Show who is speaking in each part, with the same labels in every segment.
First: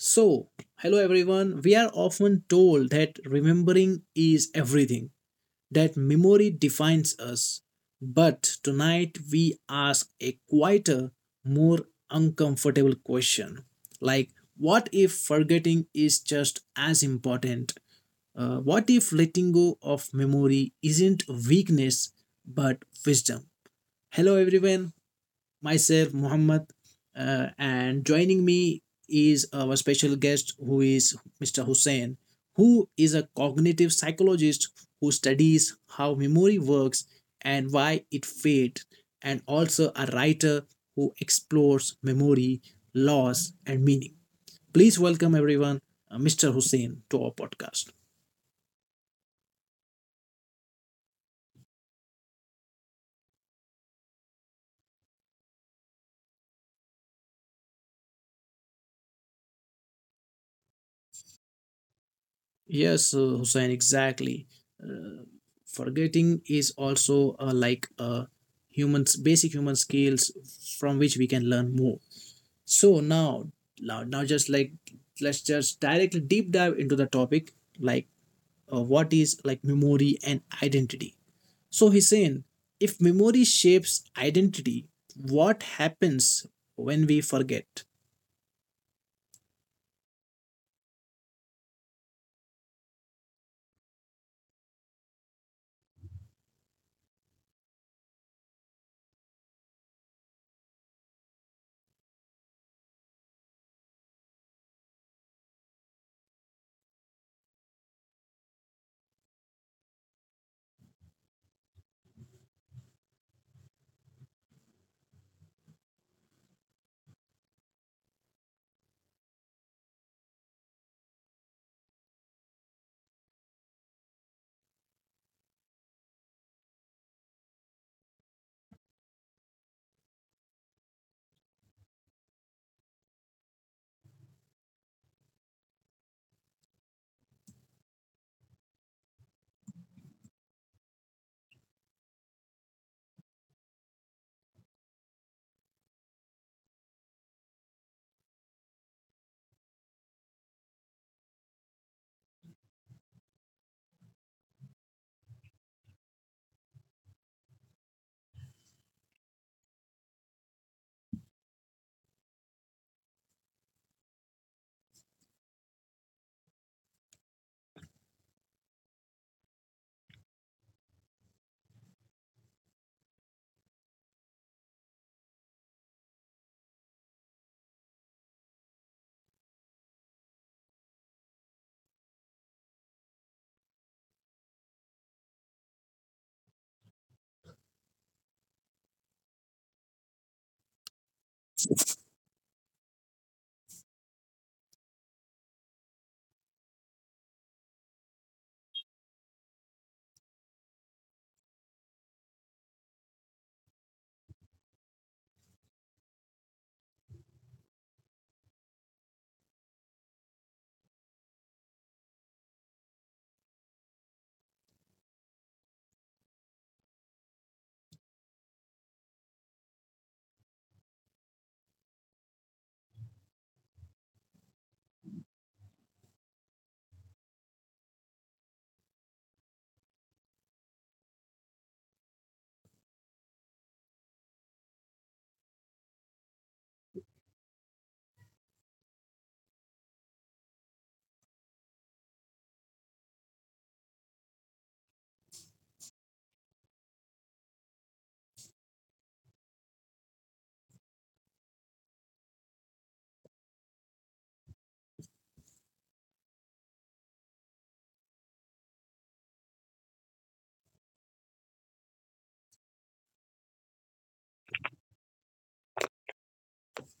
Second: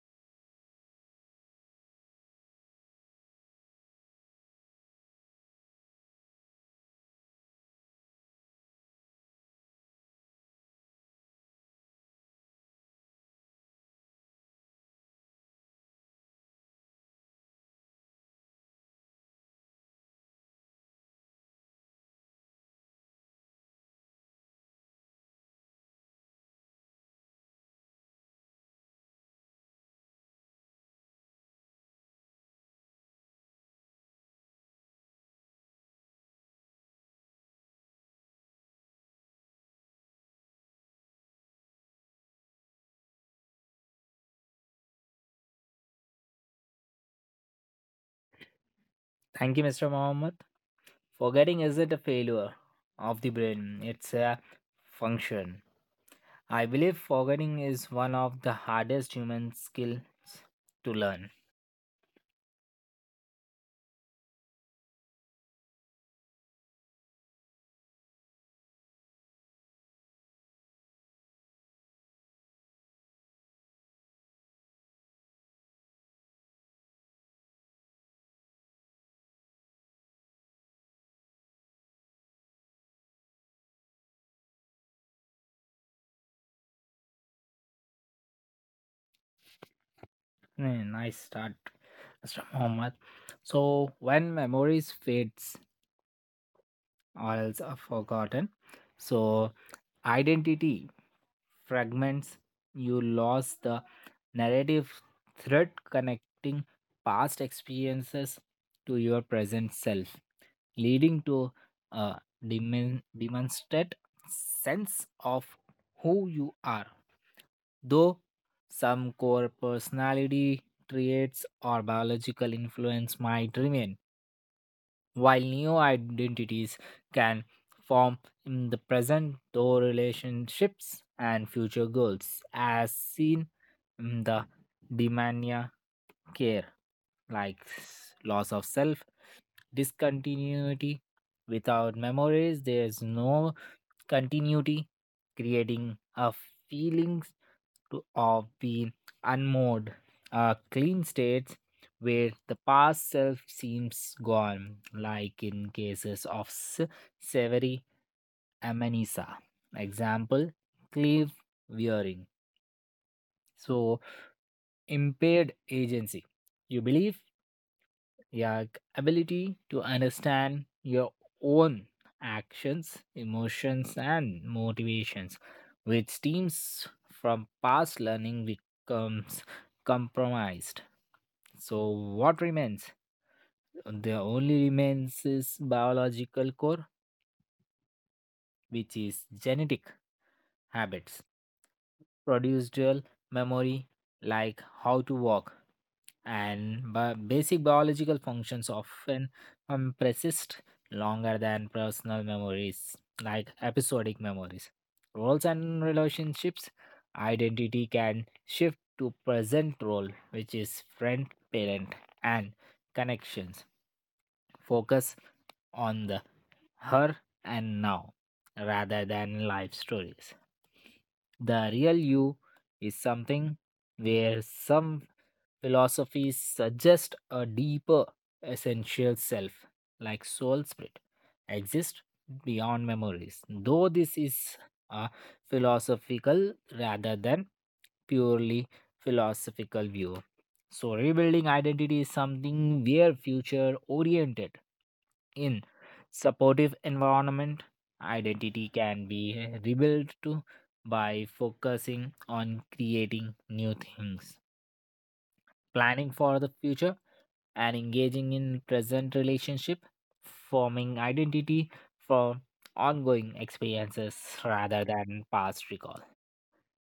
Speaker 1: So, hello everyone. We are often told that remembering is everything, that memory defines us. But tonight we ask a quieter, more uncomfortable question like, what if forgetting is just as important? What if letting go of memory isn't weakness but wisdom? Hello everyone myself, Muhammad, and joining me is our special guest who is Mr. Hussein, who is a cognitive psychologist who studies how memory works and why it fades, and also a writer who explores memory, loss, and meaning. Please welcome everyone, Mr. Hussein, to our podcast.
Speaker 2: Thank you, Mr. Mohammed. Forgetting isn't a failure of the brain, it's a function. I believe forgetting is one of the hardest human skills to learn.
Speaker 1: Yes, Hussein, exactly. Uh, forgetting is also like a humans basic human skills from which we can learn more. So now just like let's just directly deep dive into the topic, like what is like memory and identity. So he's saying, if memory shapes identity, what happens when we forget?
Speaker 2: Hmm, nice start, Mr. Mohammed. So, when memories fades or else are forgotten, so identity fragments, you lost the narrative thread connecting past experiences to your present self, leading to a demonstrate sense of who you are. Though some core personality traits or biological influence might remain, while new identities can form in the present, though relationships and future goals, as seen in the demania care, like loss of self, discontinuity. Without memories, there is no continuity, creating a feelings to, of being unmoored, a clean states where the past self seems gone, like in cases of Severi Amenisa. Example, cleave wearing. So, impaired agency. You believe your ability to understand your own actions, emotions, and motivations, which stems from past learning becomes compromised. So, what remains? The only remains is biological core, which is genetic habits, procedural memory, like how to walk, and basic biological functions often persist longer than personal memories, like episodic memories. Roles and relationships, identity can shift to present role, which is friend, parent, and connections. Focus on the her and now rather than life stories. The real you is something where some philosophies suggest a deeper, essential self, like soul spirit, exists beyond memories. Though this is a philosophical rather than purely philosophical view. So, rebuilding identity is something we future oriented in supportive environment identity can be rebuilt to by focusing on creating new things, planning for the future, and engaging in present relationship forming identity for ongoing experiences rather than past recall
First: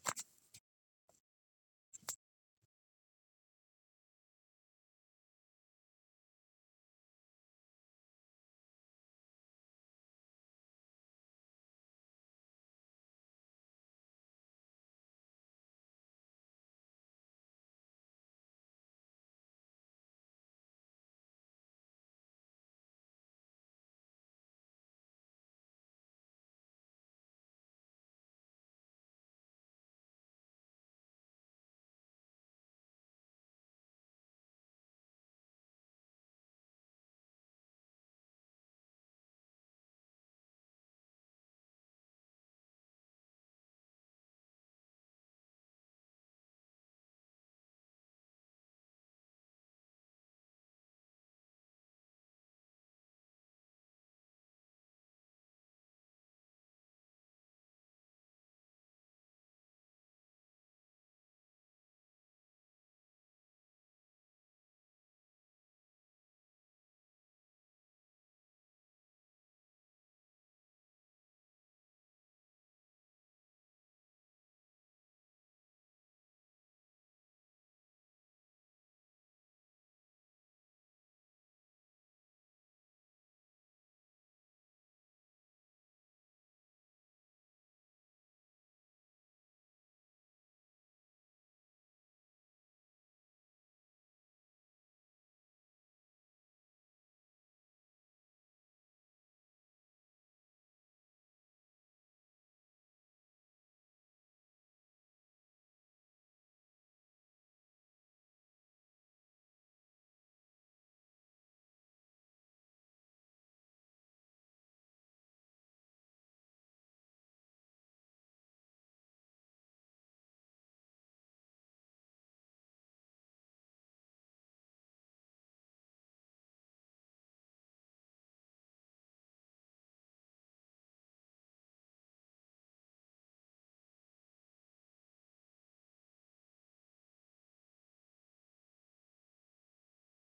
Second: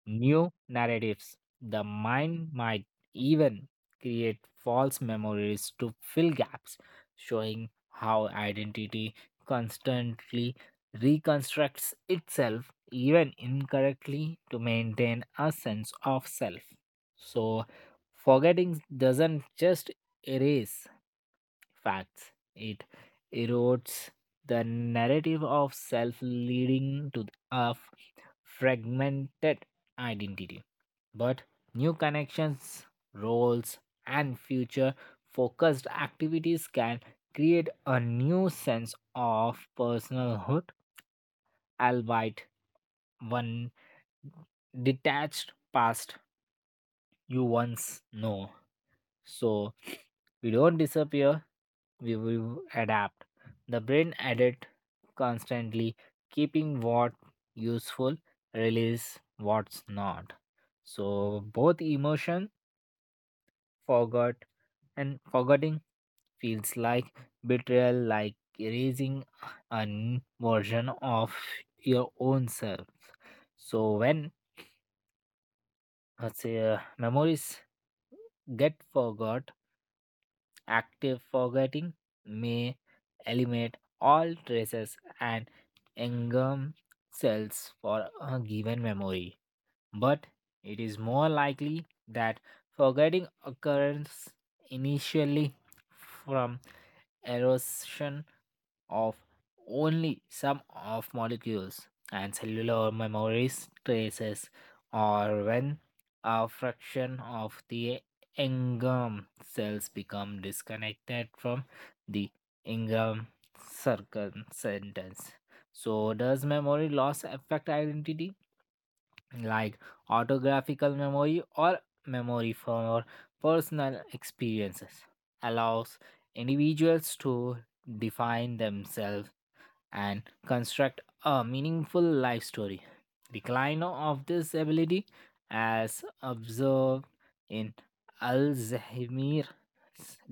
Speaker 2: new narratives. The mind might even create false memories to fill gaps, showing how identity constantly reconstructs itself, even incorrectly, to maintain a sense of self. So, forgetting doesn't just erase facts, it erodes the narrative of self, leading to a fragmented identity. But new connections, roles, and future focused activities can create a new sense of personalhood, albeit one detached past you once know. So we don't disappear, we will adapt. The brain edit constantly, keeping what useful, release what's not. So both emotion forgot and forgetting feels like betrayal, like erasing a version of your own self. So when say, memories get forgot, active forgetting may eliminate all traces and engum cells for a given memory. But it is more likely that forgetting occurs initially from erosion of only some of molecules and cellular memories traces, or when a fraction of the Ingram cells become disconnected from the Ingram circumference. So does memory loss affect identity, like autographical memory or memory for personal experiences allows individuals to define themselves and construct a meaningful life story. Decline of this ability, as observed in Al Zahimir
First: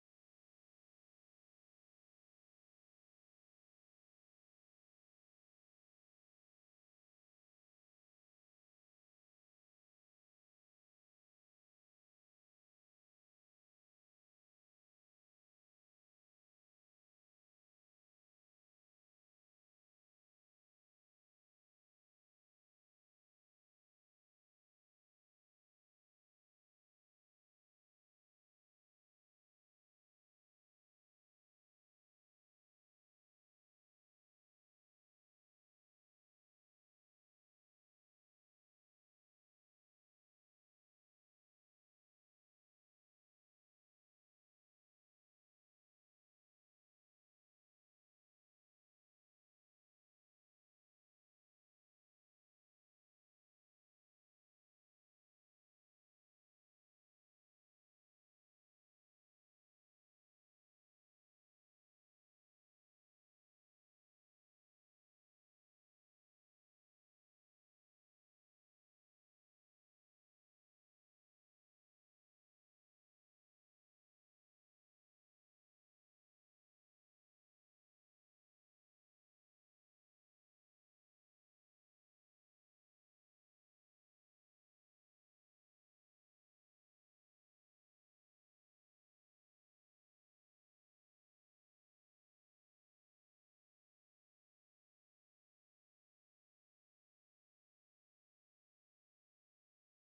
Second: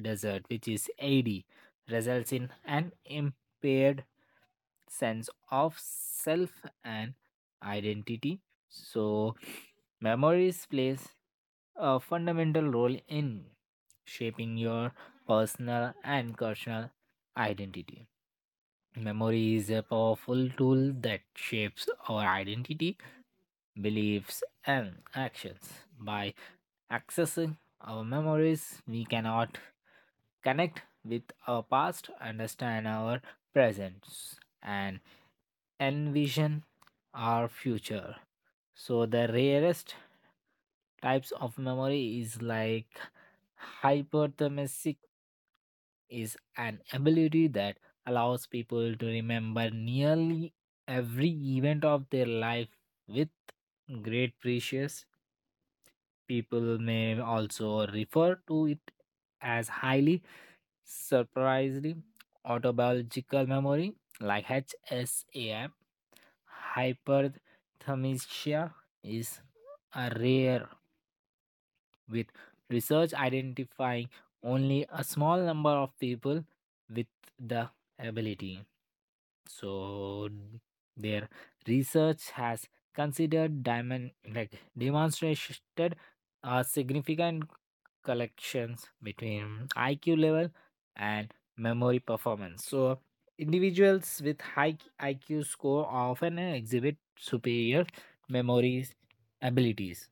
Speaker 2: desert, which is AD, results in an impaired sense of self and identity. So, memories plays a fundamental role in shaping your personal and cultural identity. Memory is a powerful tool that shapes our identity, beliefs, and actions. By accessing our memories, we cannot connect with our past, understand our present, and envision our future. So, the rarest types of memory is like Hyperthermesic is an ability that allows people to remember nearly every event of their life with great precious. People may also refer to it as highly surprisingly autobiological memory, like HSAM. Hyperthermia is a rare with research identifying only a small number of people with the ability. So their research has considered diamond like demonstrated a significant collections between IQ level and memory performance. So individuals with high IQ score often exhibit superior memory abilities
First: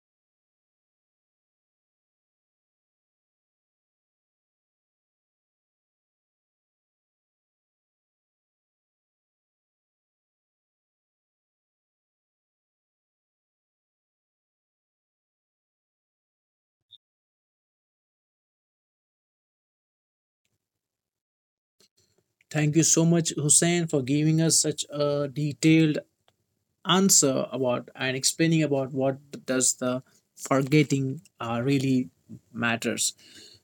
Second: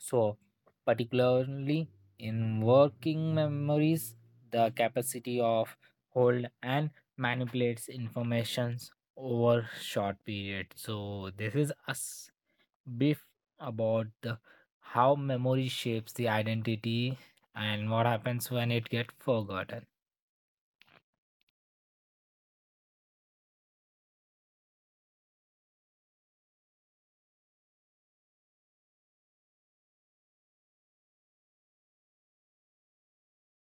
Speaker 2: so, particularly in working memories, the capacity of hold and manipulates informations over short period. So, this is a brief about the how memory shapes the identity and what happens when it gets forgotten.
Speaker 1: Thank you so much, Hussein, for giving us such a detailed answer about and explaining about what does the forgetting really matters.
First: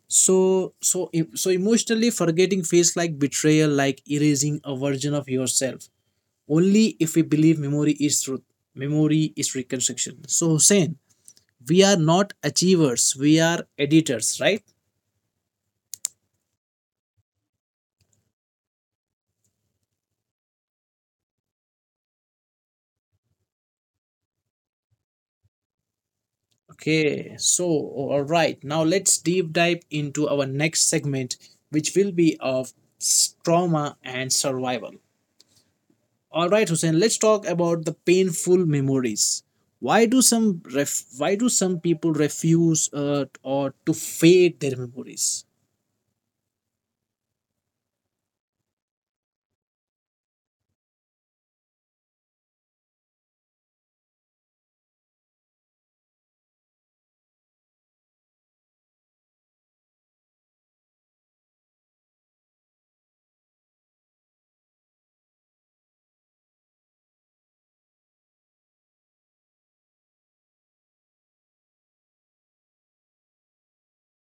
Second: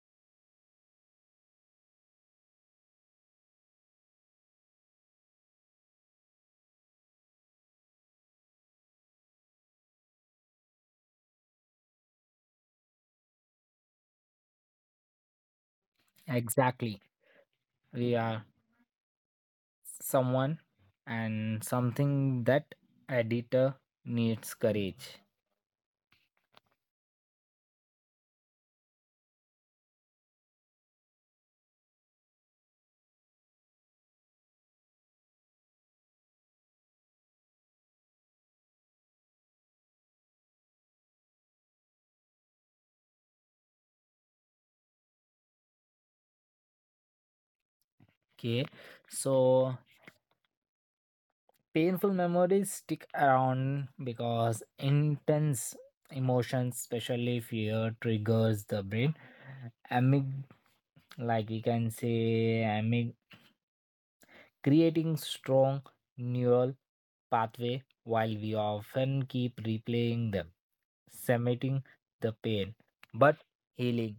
Speaker 1: So emotionally forgetting feels like betrayal, like erasing a version of yourself only if we believe memory is truth. Memory is reconstruction. So, Hussein, we are not achievers, we are editors, right?
Speaker 2: Exactly, we are someone and something that editor needs courage.
Speaker 1: Okay, so all right, now let's deep dive into our next segment, which will be of trauma and survival. All right, Hussein, let's talk about the painful memories. Why do some people refuse or to fade their memories?
Speaker 2: Okay, so painful memories stick around because intense emotions especially fear triggers the brain amyg, like we can say amyg, creating strong neural pathway while we often keep replaying them, cementing the pain. But healing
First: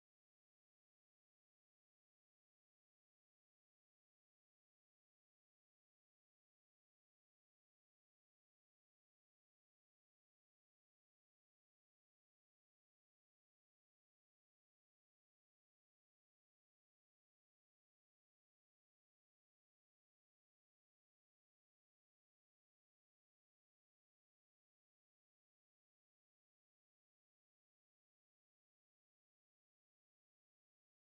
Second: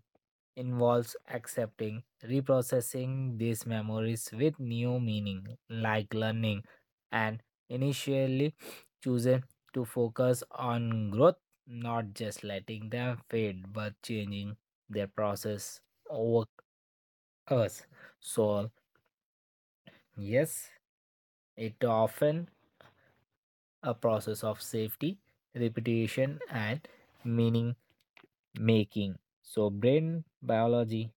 Speaker 2: involves accepting, reprocessing these memories with new meaning, like learning, and initially choosing to focus on growth, not just letting them fade, but changing their process over us. So, yes, it often a process of safety, repetition, and meaning making. So, brain biology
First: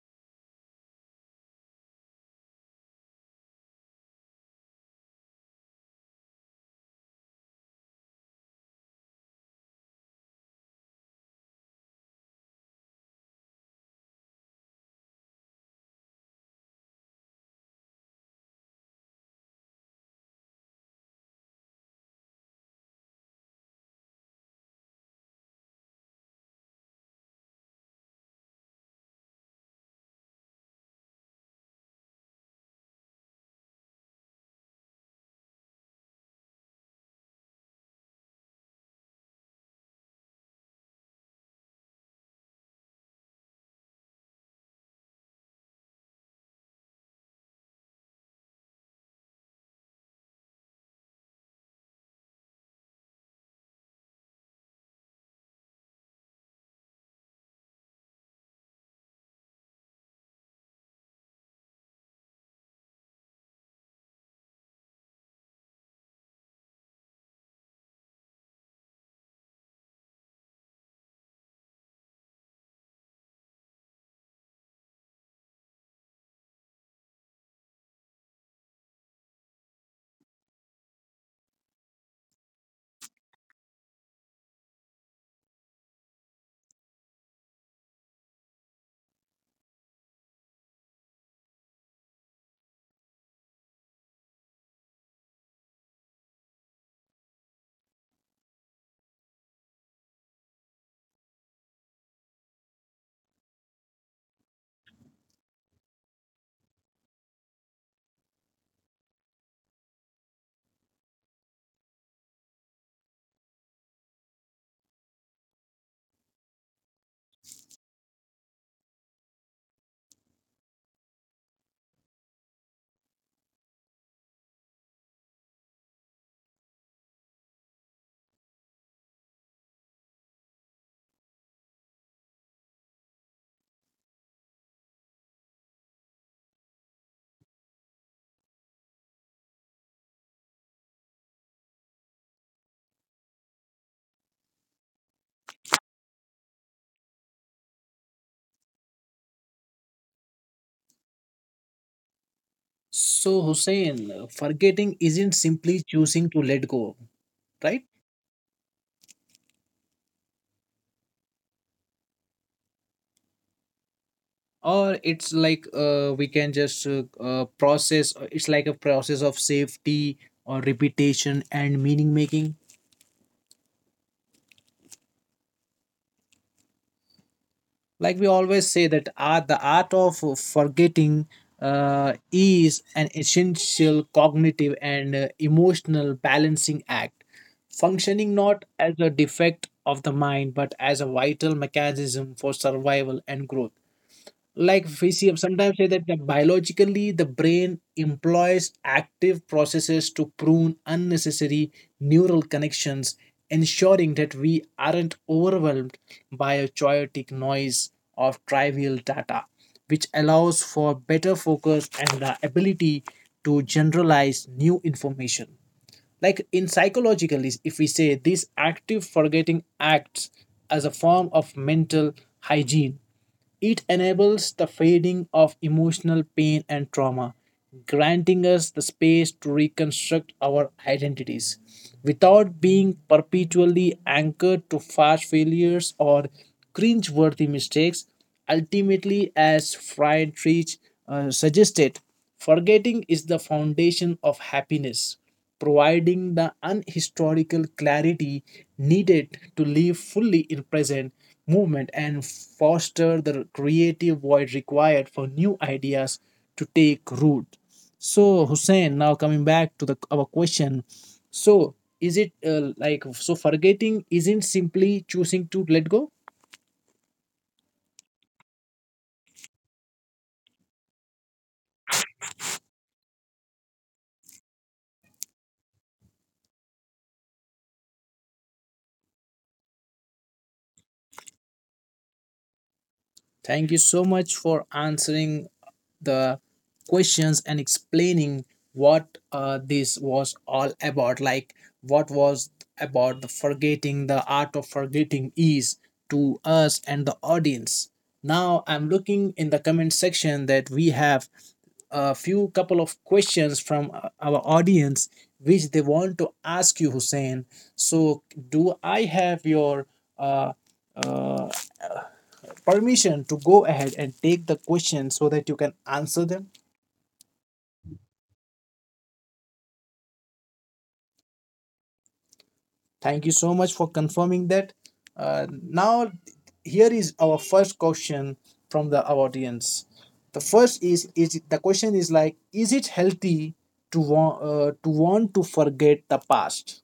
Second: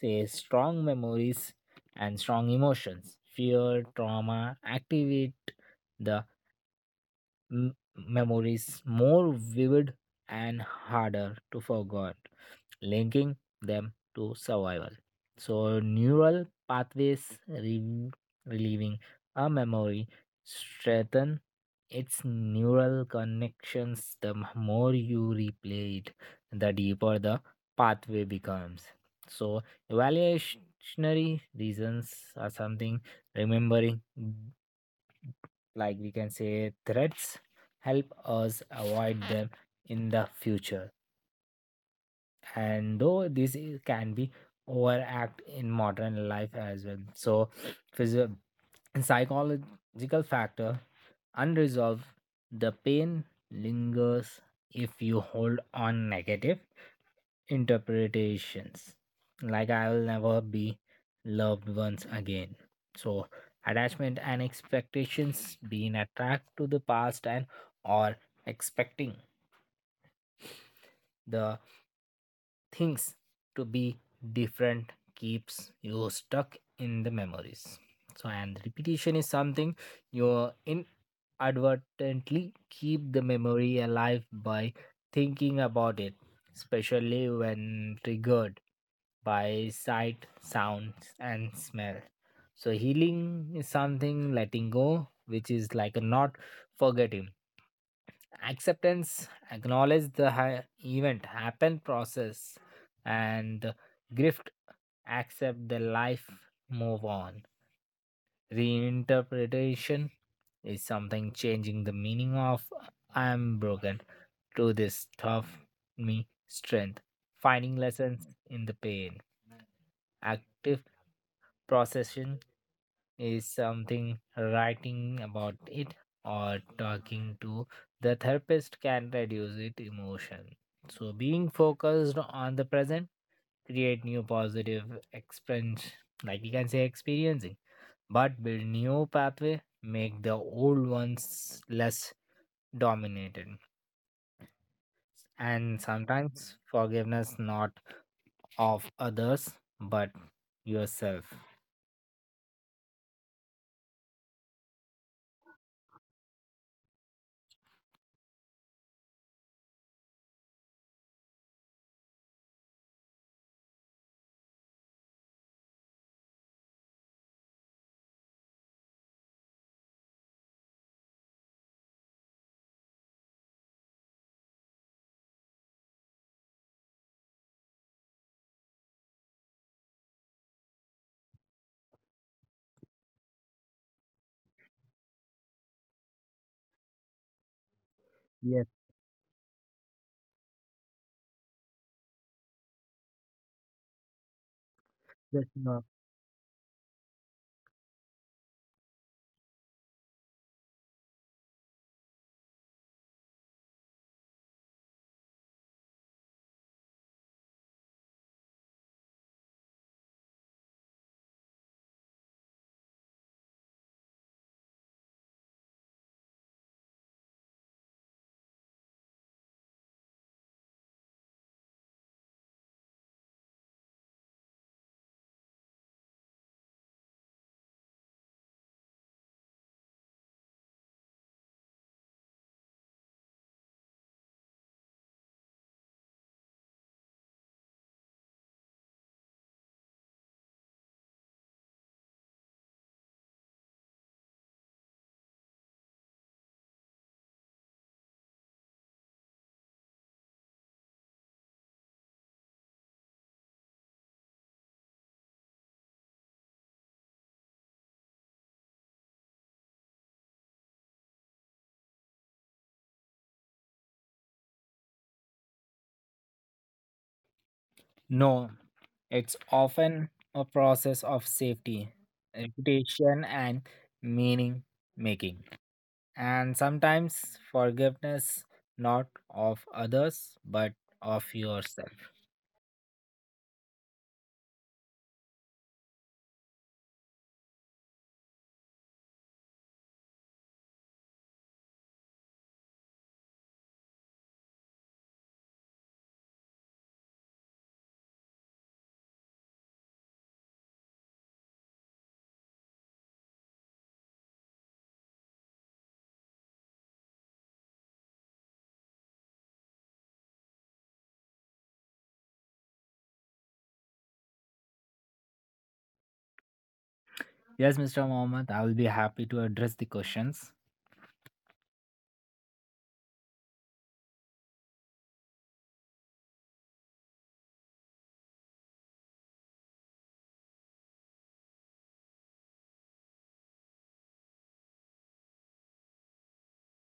Speaker 2: says strong memories and strong emotions. Fear, trauma activate the memories more vivid and harder to forget, linking them to survival. So, neural pathways re- relieving a memory strengthen its neural connections. The more you replay it, the deeper the pathway becomes. So, evaluationary reasons are something remembering, mm, like we can say, threats help us avoid them in the future, and though this is, can be overact in modern life as well. So physio- psychological factor unresolved the pain lingers if you hold on negative interpretations like I will never be loved once again. So attachment and expectations being attracted to the past and or expecting the things to be different keeps you stuck in the memories. So and repetition is something you inadvertently keep the memory alive by thinking about it, especially when triggered by sight sounds and smell. So healing is something letting go, which is like a not forgetting, acceptance acknowledge the event happen process and grift, accept the life, move on. Reinterpretation is something changing the meaning of I am broken to this tough me strength, finding lessons in the pain. Active processing is something writing about it or talking to the therapist can reduce it emotion. So being focused on the present create new positive experience, like you can say experiencing, but build new pathway make the old ones less dominated. And sometimes forgiveness not of others but yourself.
Speaker 1: So, Hussein, forgetting isn't simply choosing to let go, right? Or it's like we can just process. It's like a process of safety or repetition and meaning making. Like we always say that art the art of forgetting is an essential cognitive and emotional balancing act, functioning not
Speaker 2: Yes,
Speaker 1: as a defect of the mind but as a vital mechanism for survival and growth. Like physio
Speaker 2: that's
Speaker 1: sometimes
Speaker 2: not
Speaker 1: say that the biologically the brain employs active processes to prune unnecessary neural connections, ensuring that we aren't overwhelmed by a chaotic noise of trivial data, which allows for better focus and the ability to generalize new information. Like in psychologically, if we say these active forgetting acts as a form of mental hygiene, it enables the fading of emotional pain and trauma, granting us the space to reconstruct our identities without being perpetually anchored to past failures or cringe-worthy mistakes. Ultimately, as Friedrich suggested, forgetting is the foundation of happiness, providing the unhistorical clarity needed to live fully in present movement and foster the creative void required for new ideas to take root. So, Hussein, now coming back to the our question, so is it like, so forgetting isn't simply choosing to let go?
Speaker 2: no. It's often a process of safety, reputation, and meaning making, and sometimes forgiveness not of others but of yourself.
Speaker 1: Thank you so much for answering the questions and explaining what this was all about. Like, what was about the forgetting, the art of forgetting is to us and the audience. Now, I'm looking in the comment section that we have a few couple of questions from our audience which they want to ask you, Hussein. So do I have your uh, uh, permission to go ahead and take the question so that you can answer them?
Speaker 2: Yes, Mr. Mohammed, I will be happy to address the questions.
Speaker 1: Thank you so much for confirming that. Now, here is our first question from the our audience. The question is like, is it healthy to want to want to forget the past?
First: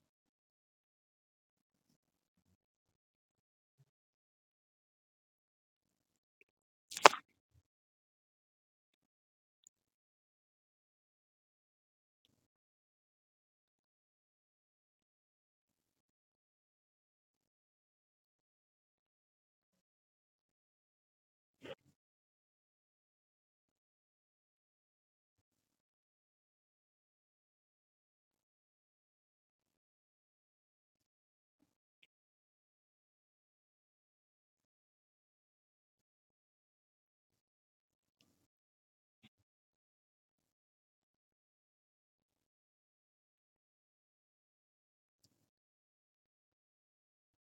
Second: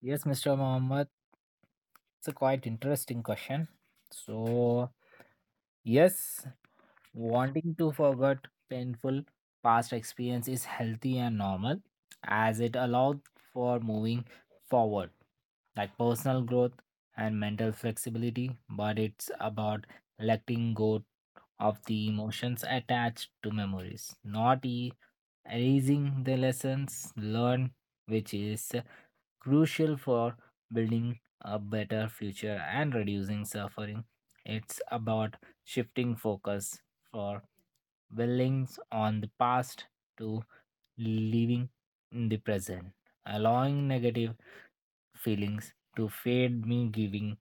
Speaker 2: Yes, Mr. Mohammed, it's a quite interesting question. So, yes, wanting to forget painful past experience is healthy and normal as it allows for moving forward, like personal growth and mental flexibility, but it's about letting go of the emotions attached to memories, not erasing the lessons learned, which is crucial for building a better future and reducing suffering. It's about shifting focus for dwelling on the past to living in the present, allowing negative feelings to fade me giving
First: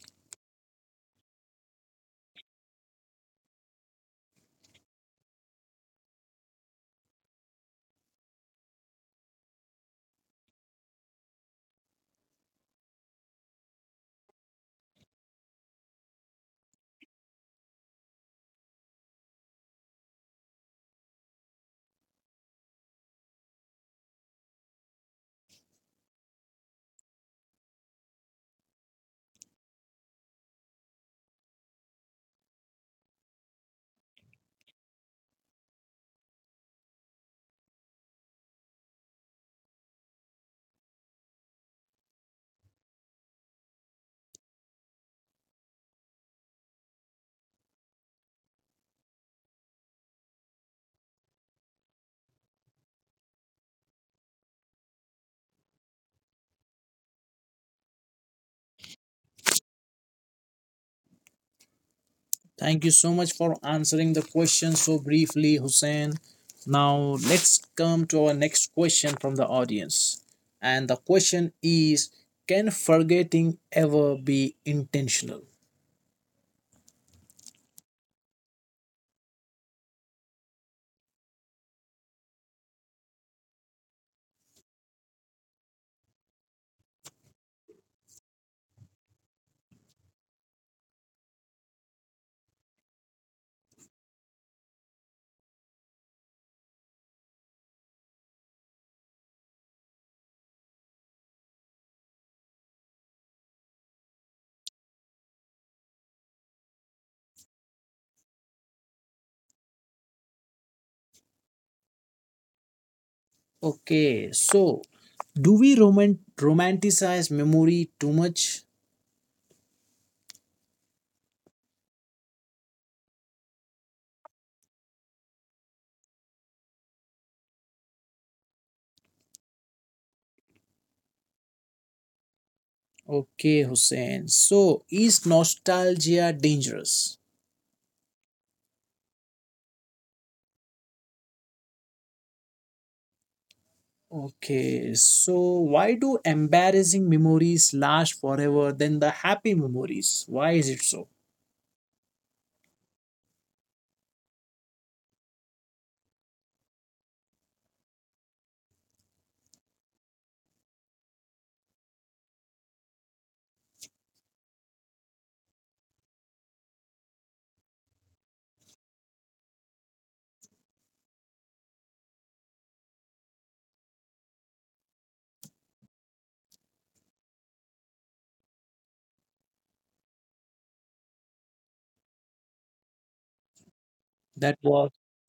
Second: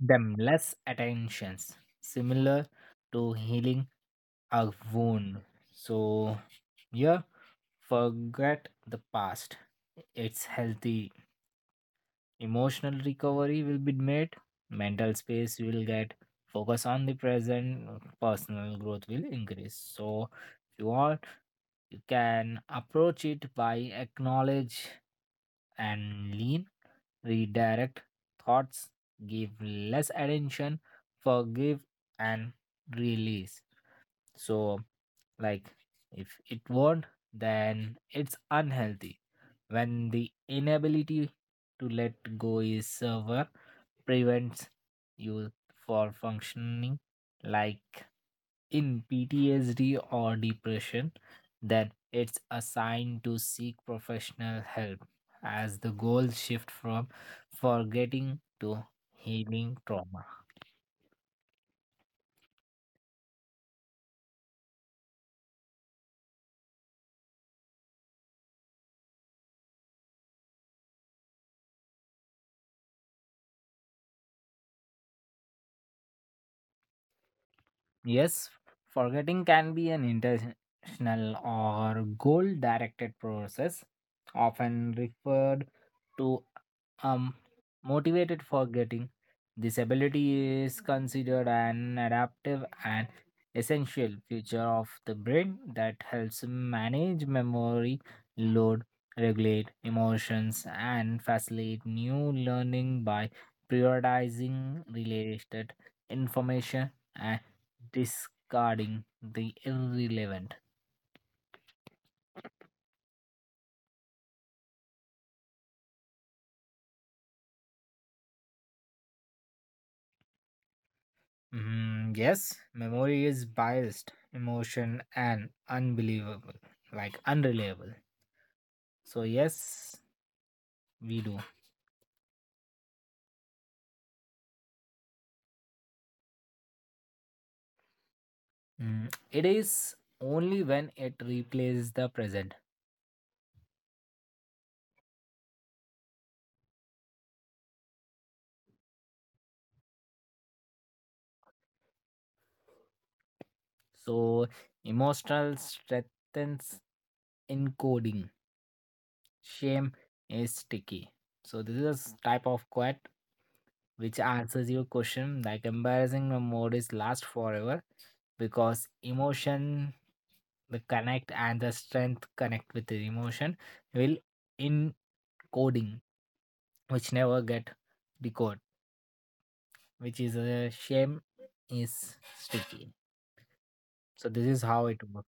Speaker 2: them less attentions, similar to healing a wound. So yeah, forget the past. It's healthy. Emotional recovery will be made, mental space will get, focus on the present, personal growth will increase. So, if you want, you can approach it by acknowledge and lean, redirect thoughts, give less attention, forgive, and release. So, like, if it won't, then it's unhealthy. When the inability to let go is severe, prevents you for functioning like in PTSD or depression, then it's a sign to seek professional help as the goals shift from forgetting to healing trauma.
Speaker 1: Thank you so much for answering the question so briefly, Hussein. Now, let's come to our next question from the audience. And the question is, can forgetting ever be intentional?
Speaker 2: Yes, forgetting can be an intentional or goal directed process, often referred to um motivated forgetting. This ability is considered an adaptive and essential feature of the brain that helps manage memory load, regulate emotions, and facilitate new learning by prioritizing related information and discarding the irrelevant.
Speaker 1: Okay, so do we romanticize memory too much?
Speaker 2: Mm, yes, memory is biased, emotion, and unbelievable, like unreliable. So, yes, we do.
Speaker 1: Okay, Hussein. So, is nostalgia dangerous?
Speaker 2: Mm, it is only when it replaces the present.
Speaker 1: Okay, so why do embarrassing memories last forever than the happy memories? Why is it so?
Speaker 2: So, emotional strengthens encoding. Shame is sticky. So this is a type of quote which answers your question like embarrassing memories last forever because emotion the connect and the strength connect with the emotion will encoding which never get decode which is a shame is sticky. So this is
Speaker 1: That
Speaker 2: how
Speaker 1: was
Speaker 2: it works.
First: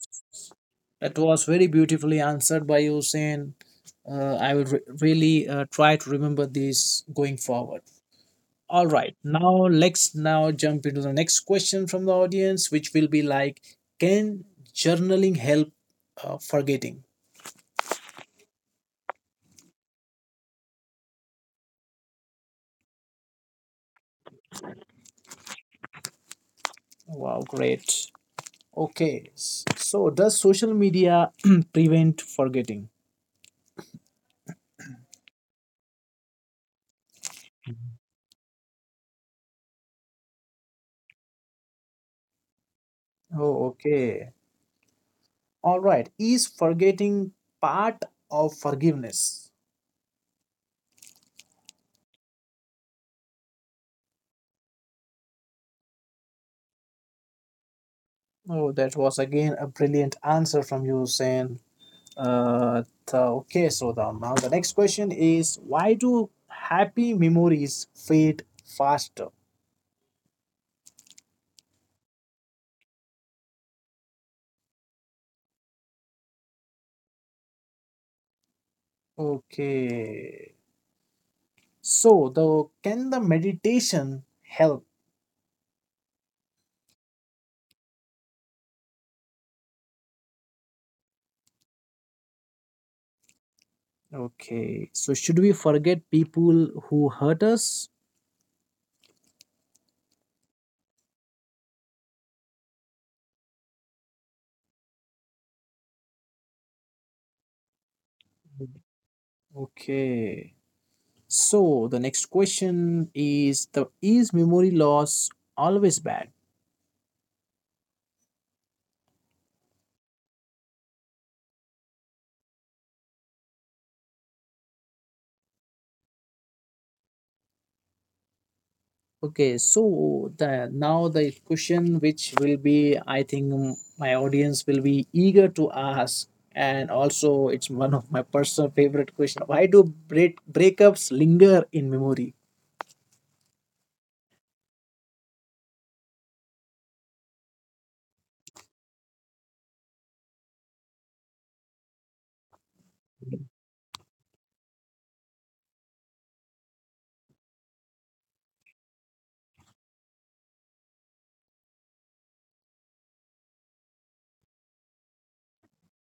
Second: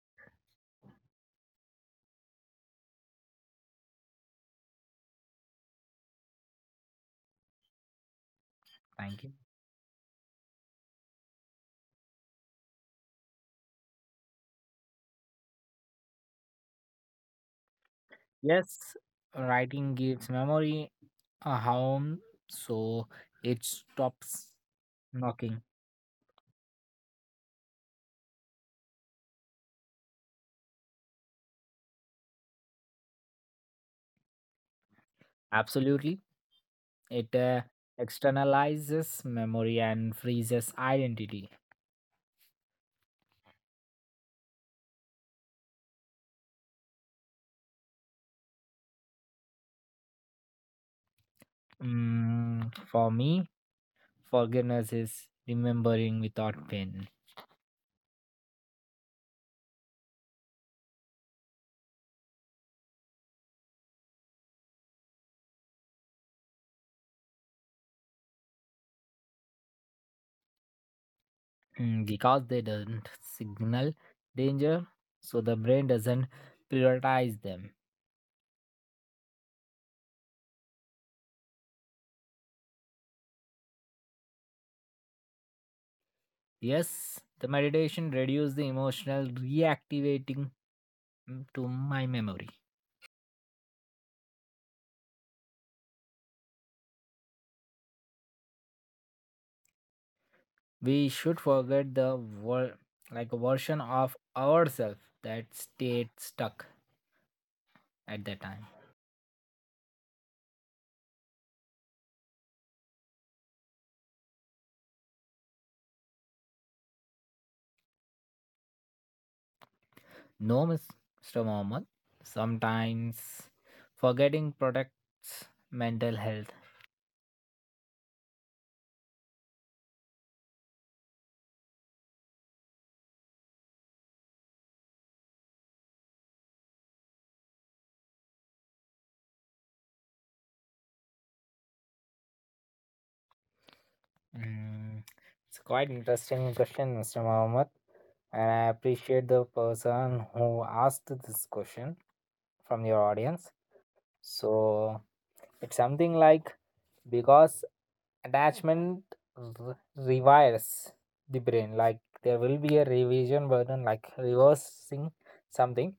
Speaker 1: that was very beautifully answered by you, Hussein. I will really try to remember these going forward. All right,
Speaker 2: Thank you.
Speaker 1: now let's now jump into the next question from the audience, which will be like, can journaling help forgetting?
Speaker 2: Yes, writing gives memory a home, so it stops knocking.
Speaker 1: Wow, great. Okay, so does social media prevent forgetting?
Speaker 2: Absolutely. It externalizes memory and freezes identity.
Speaker 1: Oh, okay. All right. Is forgetting part of forgiveness?
Speaker 2: Mm, for me, forgiveness is remembering without pain.
Speaker 1: Oh, that was again a brilliant answer from you, Sen. Okay, so now the next question is, why do happy memories fade faster?
Speaker 2: Mm, because they don't signal danger, so the brain doesn't prioritize them.
Speaker 1: Okay, so the can the meditation help?
Speaker 2: Yes, the meditation reduces the emotional reactivating, mm, to my memory.
Speaker 1: Okay, so should we forget people who hurt us?
Speaker 2: We should forget the like a version of ourselves that stayed stuck at that time.
Speaker 1: Okay, so the next question is, the is memory loss always bad?
Speaker 2: No, Mr. Mohammed. Sometimes forgetting protects mental health.
Speaker 1: Okay, so the now the question which will be, I think, my audience will be eager to ask, and also it's one of my personal favorite question. Why do breakups linger in memory?
Speaker 2: Mm, it's quite interesting question, Mr. Mohammed, and I appreciate the person who asked this question from your audience. So it's something like because attachment rewires the brain, like there will be a revision burden, like reversing something,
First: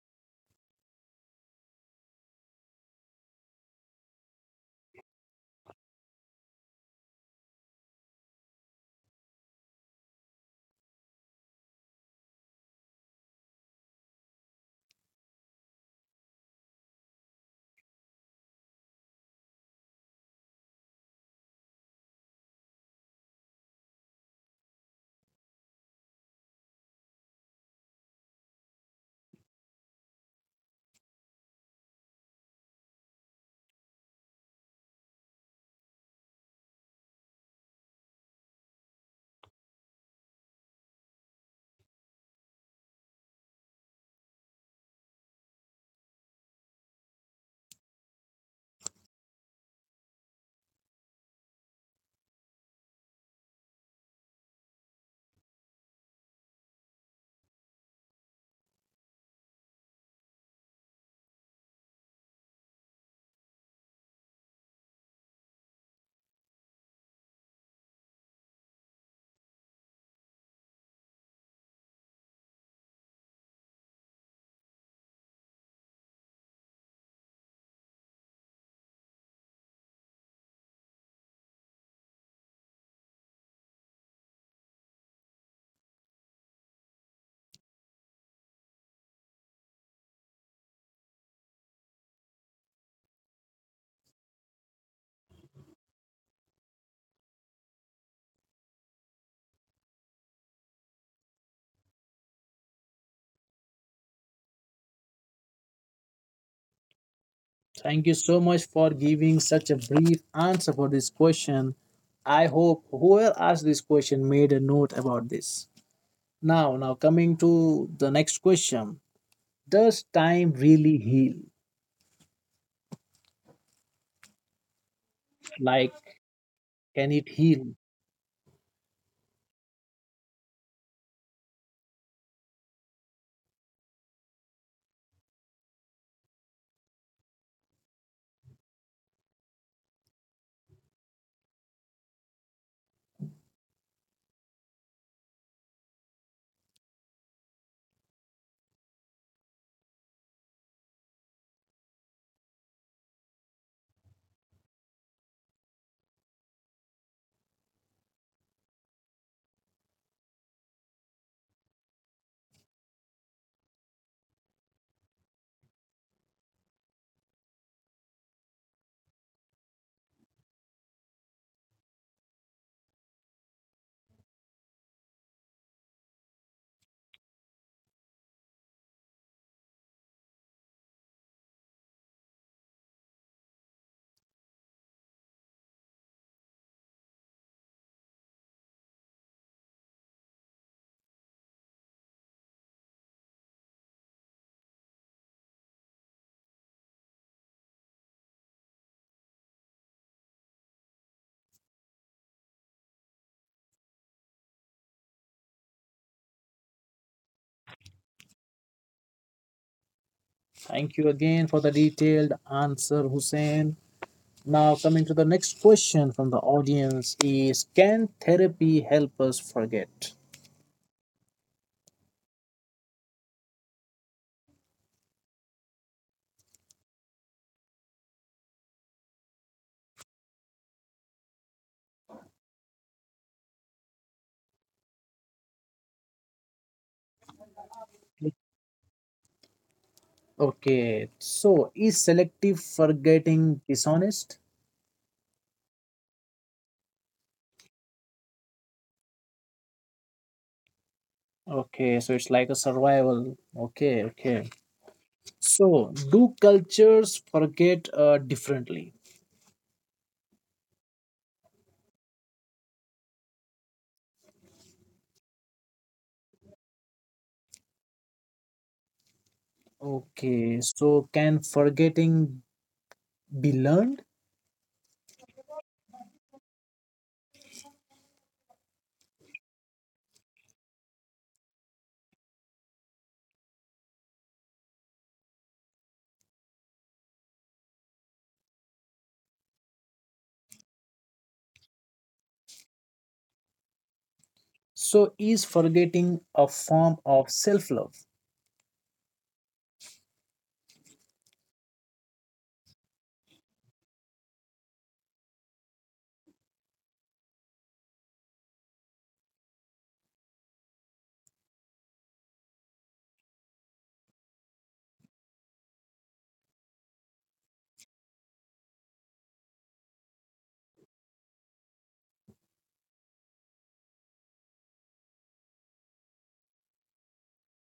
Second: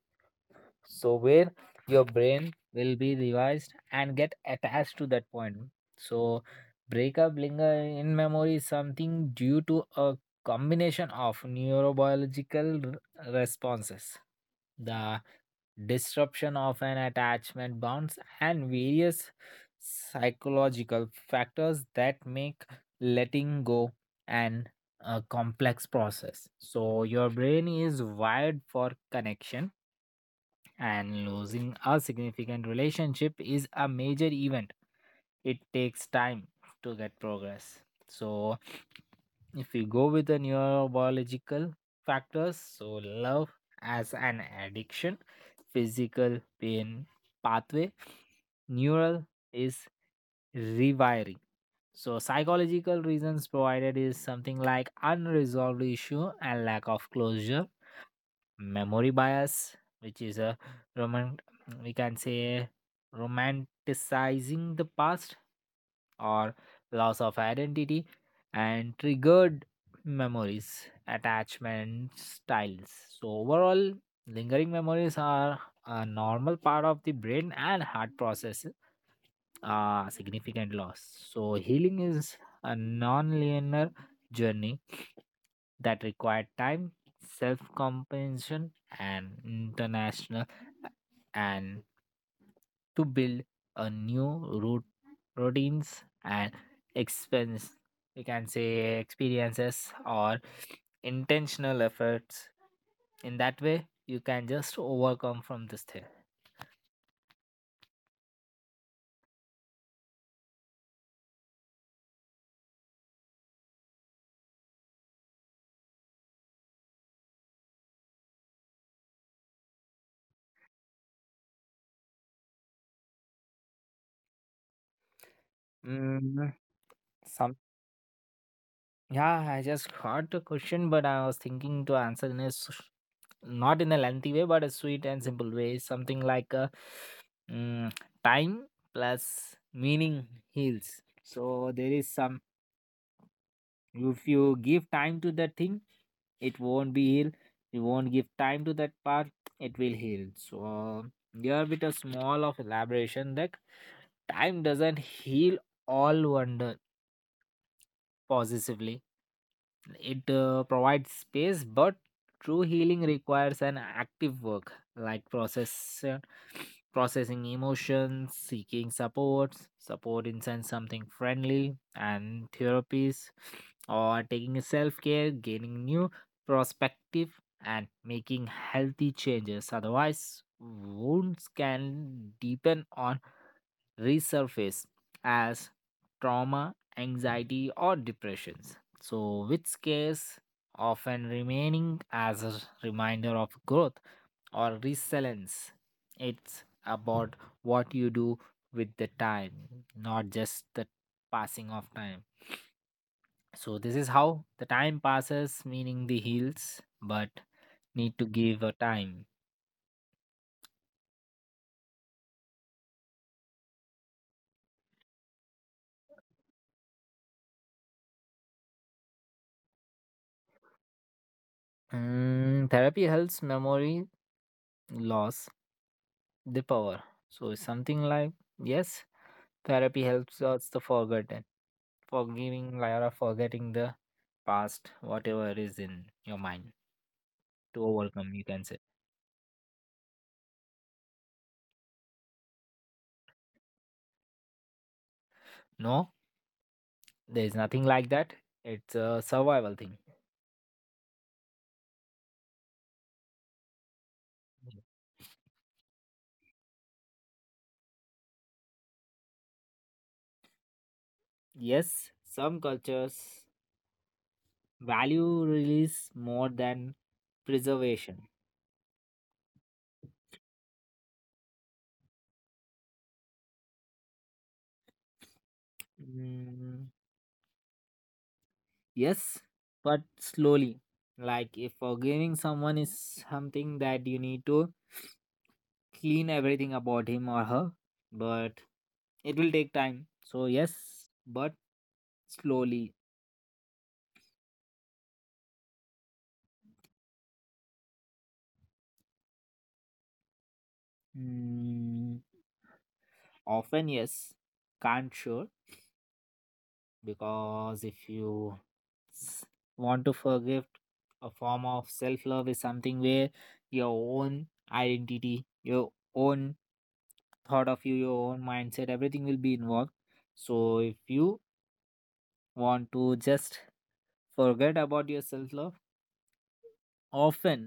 Speaker 2: so where your brain will be revised and get attached to that point. So breakup linger in memory is something due to a combination of neurobiological responses, the disruption of an attachment bonds, and various psychological factors that make letting go an a complex process. So your brain is wired for connection and losing a significant relationship is a major event. It takes time to get progress. So, if we go with the neurobiological factors, so love as an addiction, physical pain pathway, neural is rewiring. So, psychological reasons provided is something like unresolved issue and lack of closure memory bias, which is a roman we can say romanticizing the past or loss of identity and triggered memories, attachment styles. So overall, lingering memories are a normal part of the brain and heart process significant loss. So healing is a non-linear journey that required time, self compensation, and international and to build a new route routines and expense you can say experiences or intentional efforts in that way you can just overcome from this thing.
Speaker 1: Thank you so much for giving such a brief answer for this question. I hope whoever asked this question made a note about this. Now, coming to the next question. Does time really heal? Like,
Speaker 2: Mm,
Speaker 1: can it heal?
Speaker 2: yeah, I just heard the question, but I was thinking to answer in a not in a lengthy way, but a sweet and simple way. Something like mm, time plus meaning heals. So there is some. If you give time to that thing, it won't be healed. You won't give time to that part, it will heal. So here with a small of elaboration that time doesn't heal all wonder positively. It provides space, but true healing requires an active work like process, processing emotions, seeking supports, support in sense something friendly, and therapies, or taking self care, gaining new perspective, and making healthy changes. Otherwise, wounds can deepen or resurface as trauma, anxiety, or depressions. So, which scares often remaining as a reminder of growth or resilience. It's about what you do with the time, not just the passing of time. So, this is how the time passes, meaning the heals, but need to give a time.
Speaker 1: Thank you again for the detailed answer, Hussein. Now, coming to the next question from the audience is, can therapy help us forget?
Speaker 2: Mm, therapy helps memory loss the power. So, it's something like yes. Therapy helps us the forgotten, forgiving Lyra, forgetting the past, whatever is in your mind to overcome, you can say.
Speaker 1: Okay, so is selective forgetting dishonest?
Speaker 2: No, there is nothing like that. It's a survival thing.
Speaker 1: Okay, so it's like a survival. Okay. So, do cultures forget differently?
Speaker 2: Yes, some cultures value release more than preservation.
Speaker 1: Okay, so can forgetting be learned?
Speaker 2: Mm, yes, but slowly. Like if forgiving someone is something that you need to clean everything about him or her, but it will take time. So, yes, but slowly.
Speaker 1: So, is forgetting a form of self love?
Speaker 2: Mm, often, yes. Can't sure because if you s- want to forgive, a form of self love is something where your own identity, your own thought of you, your own mindset, everything will be involved. So if you want to just forget about your self love, oftenly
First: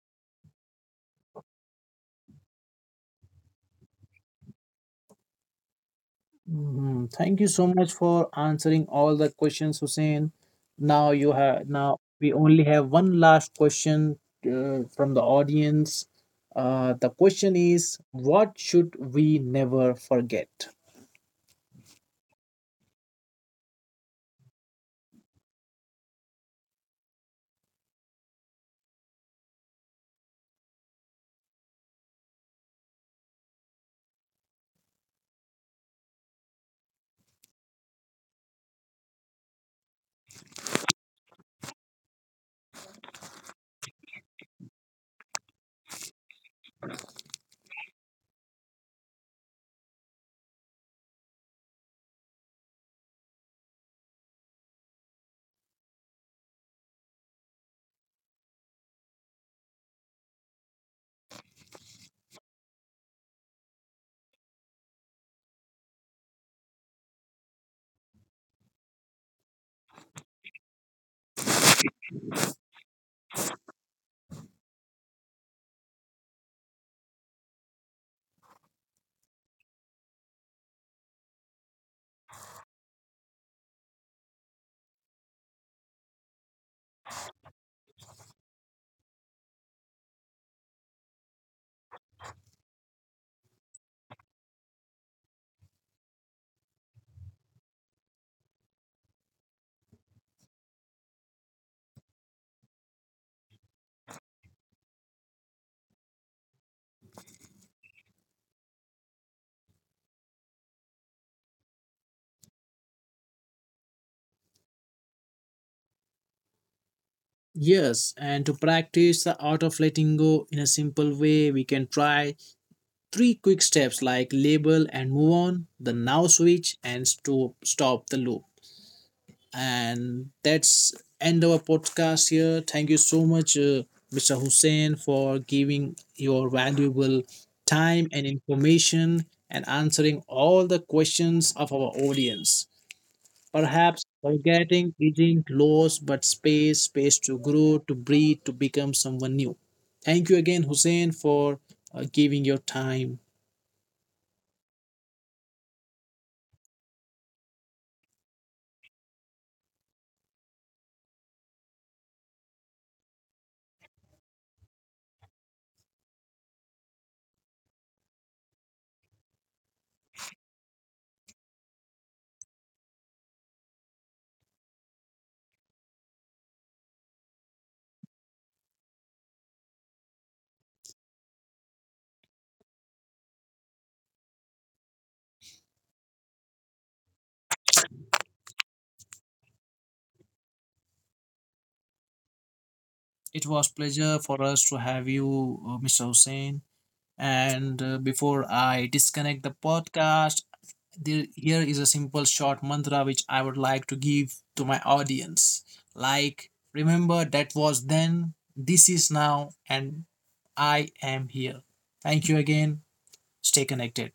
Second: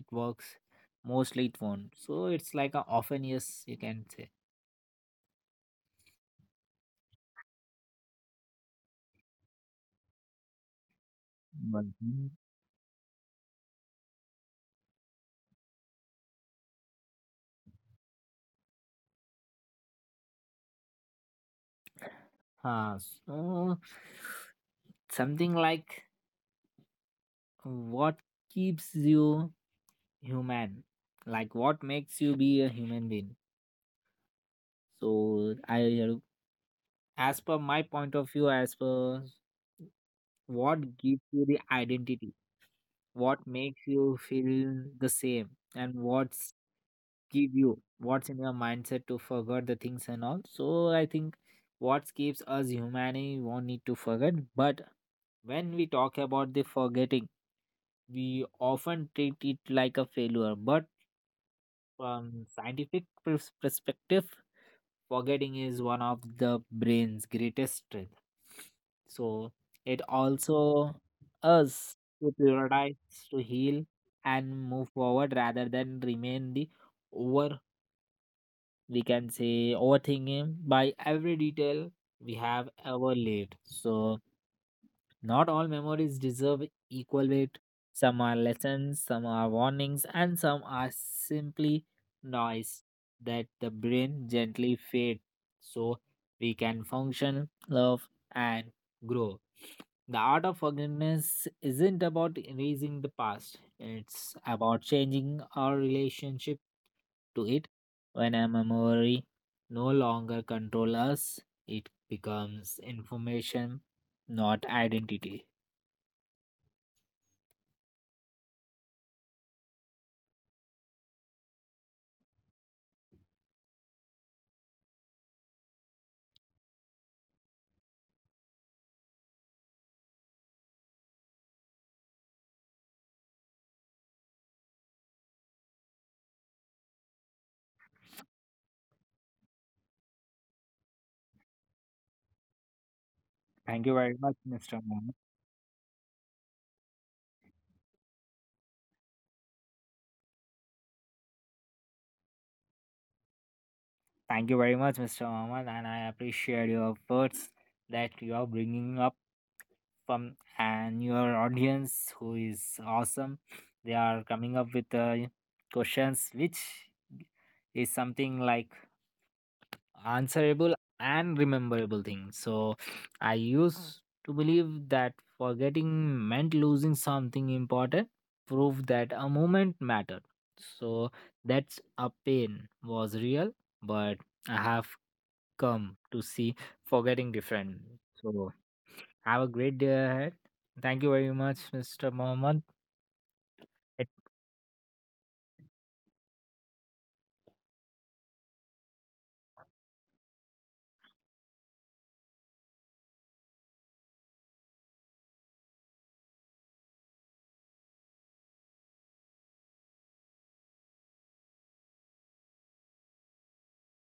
Speaker 2: it works, mostly it won't, so it's like a often yes you can say.
Speaker 1: Mhm. Thank you so much for answering all the questions, Hussein. Now
Speaker 2: Mhm.
Speaker 1: we only have one last question from the audience. The question is, what should we never forget?
Speaker 2: Huh, so something like what keeps you human, like what makes you be a human being. So I, as per my point of view, as per what gives you the identity, what makes you feel the same, and what give you what's in your mindset to forget the things and all. So I think what keeps us humanity we won't need to forget, but when we talk about the forgetting we often treat it like a failure, but from scientific perspective forgetting is one of the brain's greatest strength. So it also us to prioritize to heal and move forward rather than remain the over. We can say overthinking by every detail we have ever lived. So not all memories deserve equal weight. Some are lessons, some are warnings, and some are simply noise that the brain gently fades so we can function, love, and grow. The art of forgiveness isn't about erasing the past. It's about changing our relationship to it. When a memory no longer controls us, it becomes information, not identity.
Speaker 1: Yes, and to practice the art of letting go in a simple way, we can try three quick steps like label and move on, the now switch and to stop the loop. And that's end our podcast here. Thank you so much, Mr. Hussein, for giving your valuable time and information and answering all the questions of our audience.
Speaker 2: Thank you
Speaker 1: Perhaps
Speaker 2: very much, Mr.
Speaker 1: forgetting
Speaker 2: Mohammed.
Speaker 1: isn't loss but space to grow, to breathe, to become someone new. Thank you again, Hussein, for giving your time.
Speaker 2: Thank you very much, Mr. Mohammed, and I appreciate your words that you are bringing up from and your audience who is awesome. They are coming up with questions which is something like answerable and rememberable thing. So I used to believe that forgetting meant losing something important, proved that a moment mattered. So that's a pain was real, but I have come to see forgetting different. So have a great day ahead. Thank you very much, Mr. Mohammed.
Speaker 1: It was pleasure for us to have you, Mr. Hussein. And before I disconnect the podcast, here is a simple short mantra which I would like to give to my audience. Like, remember, that was then, this is now, and I am here. Thank you again. Stay connected.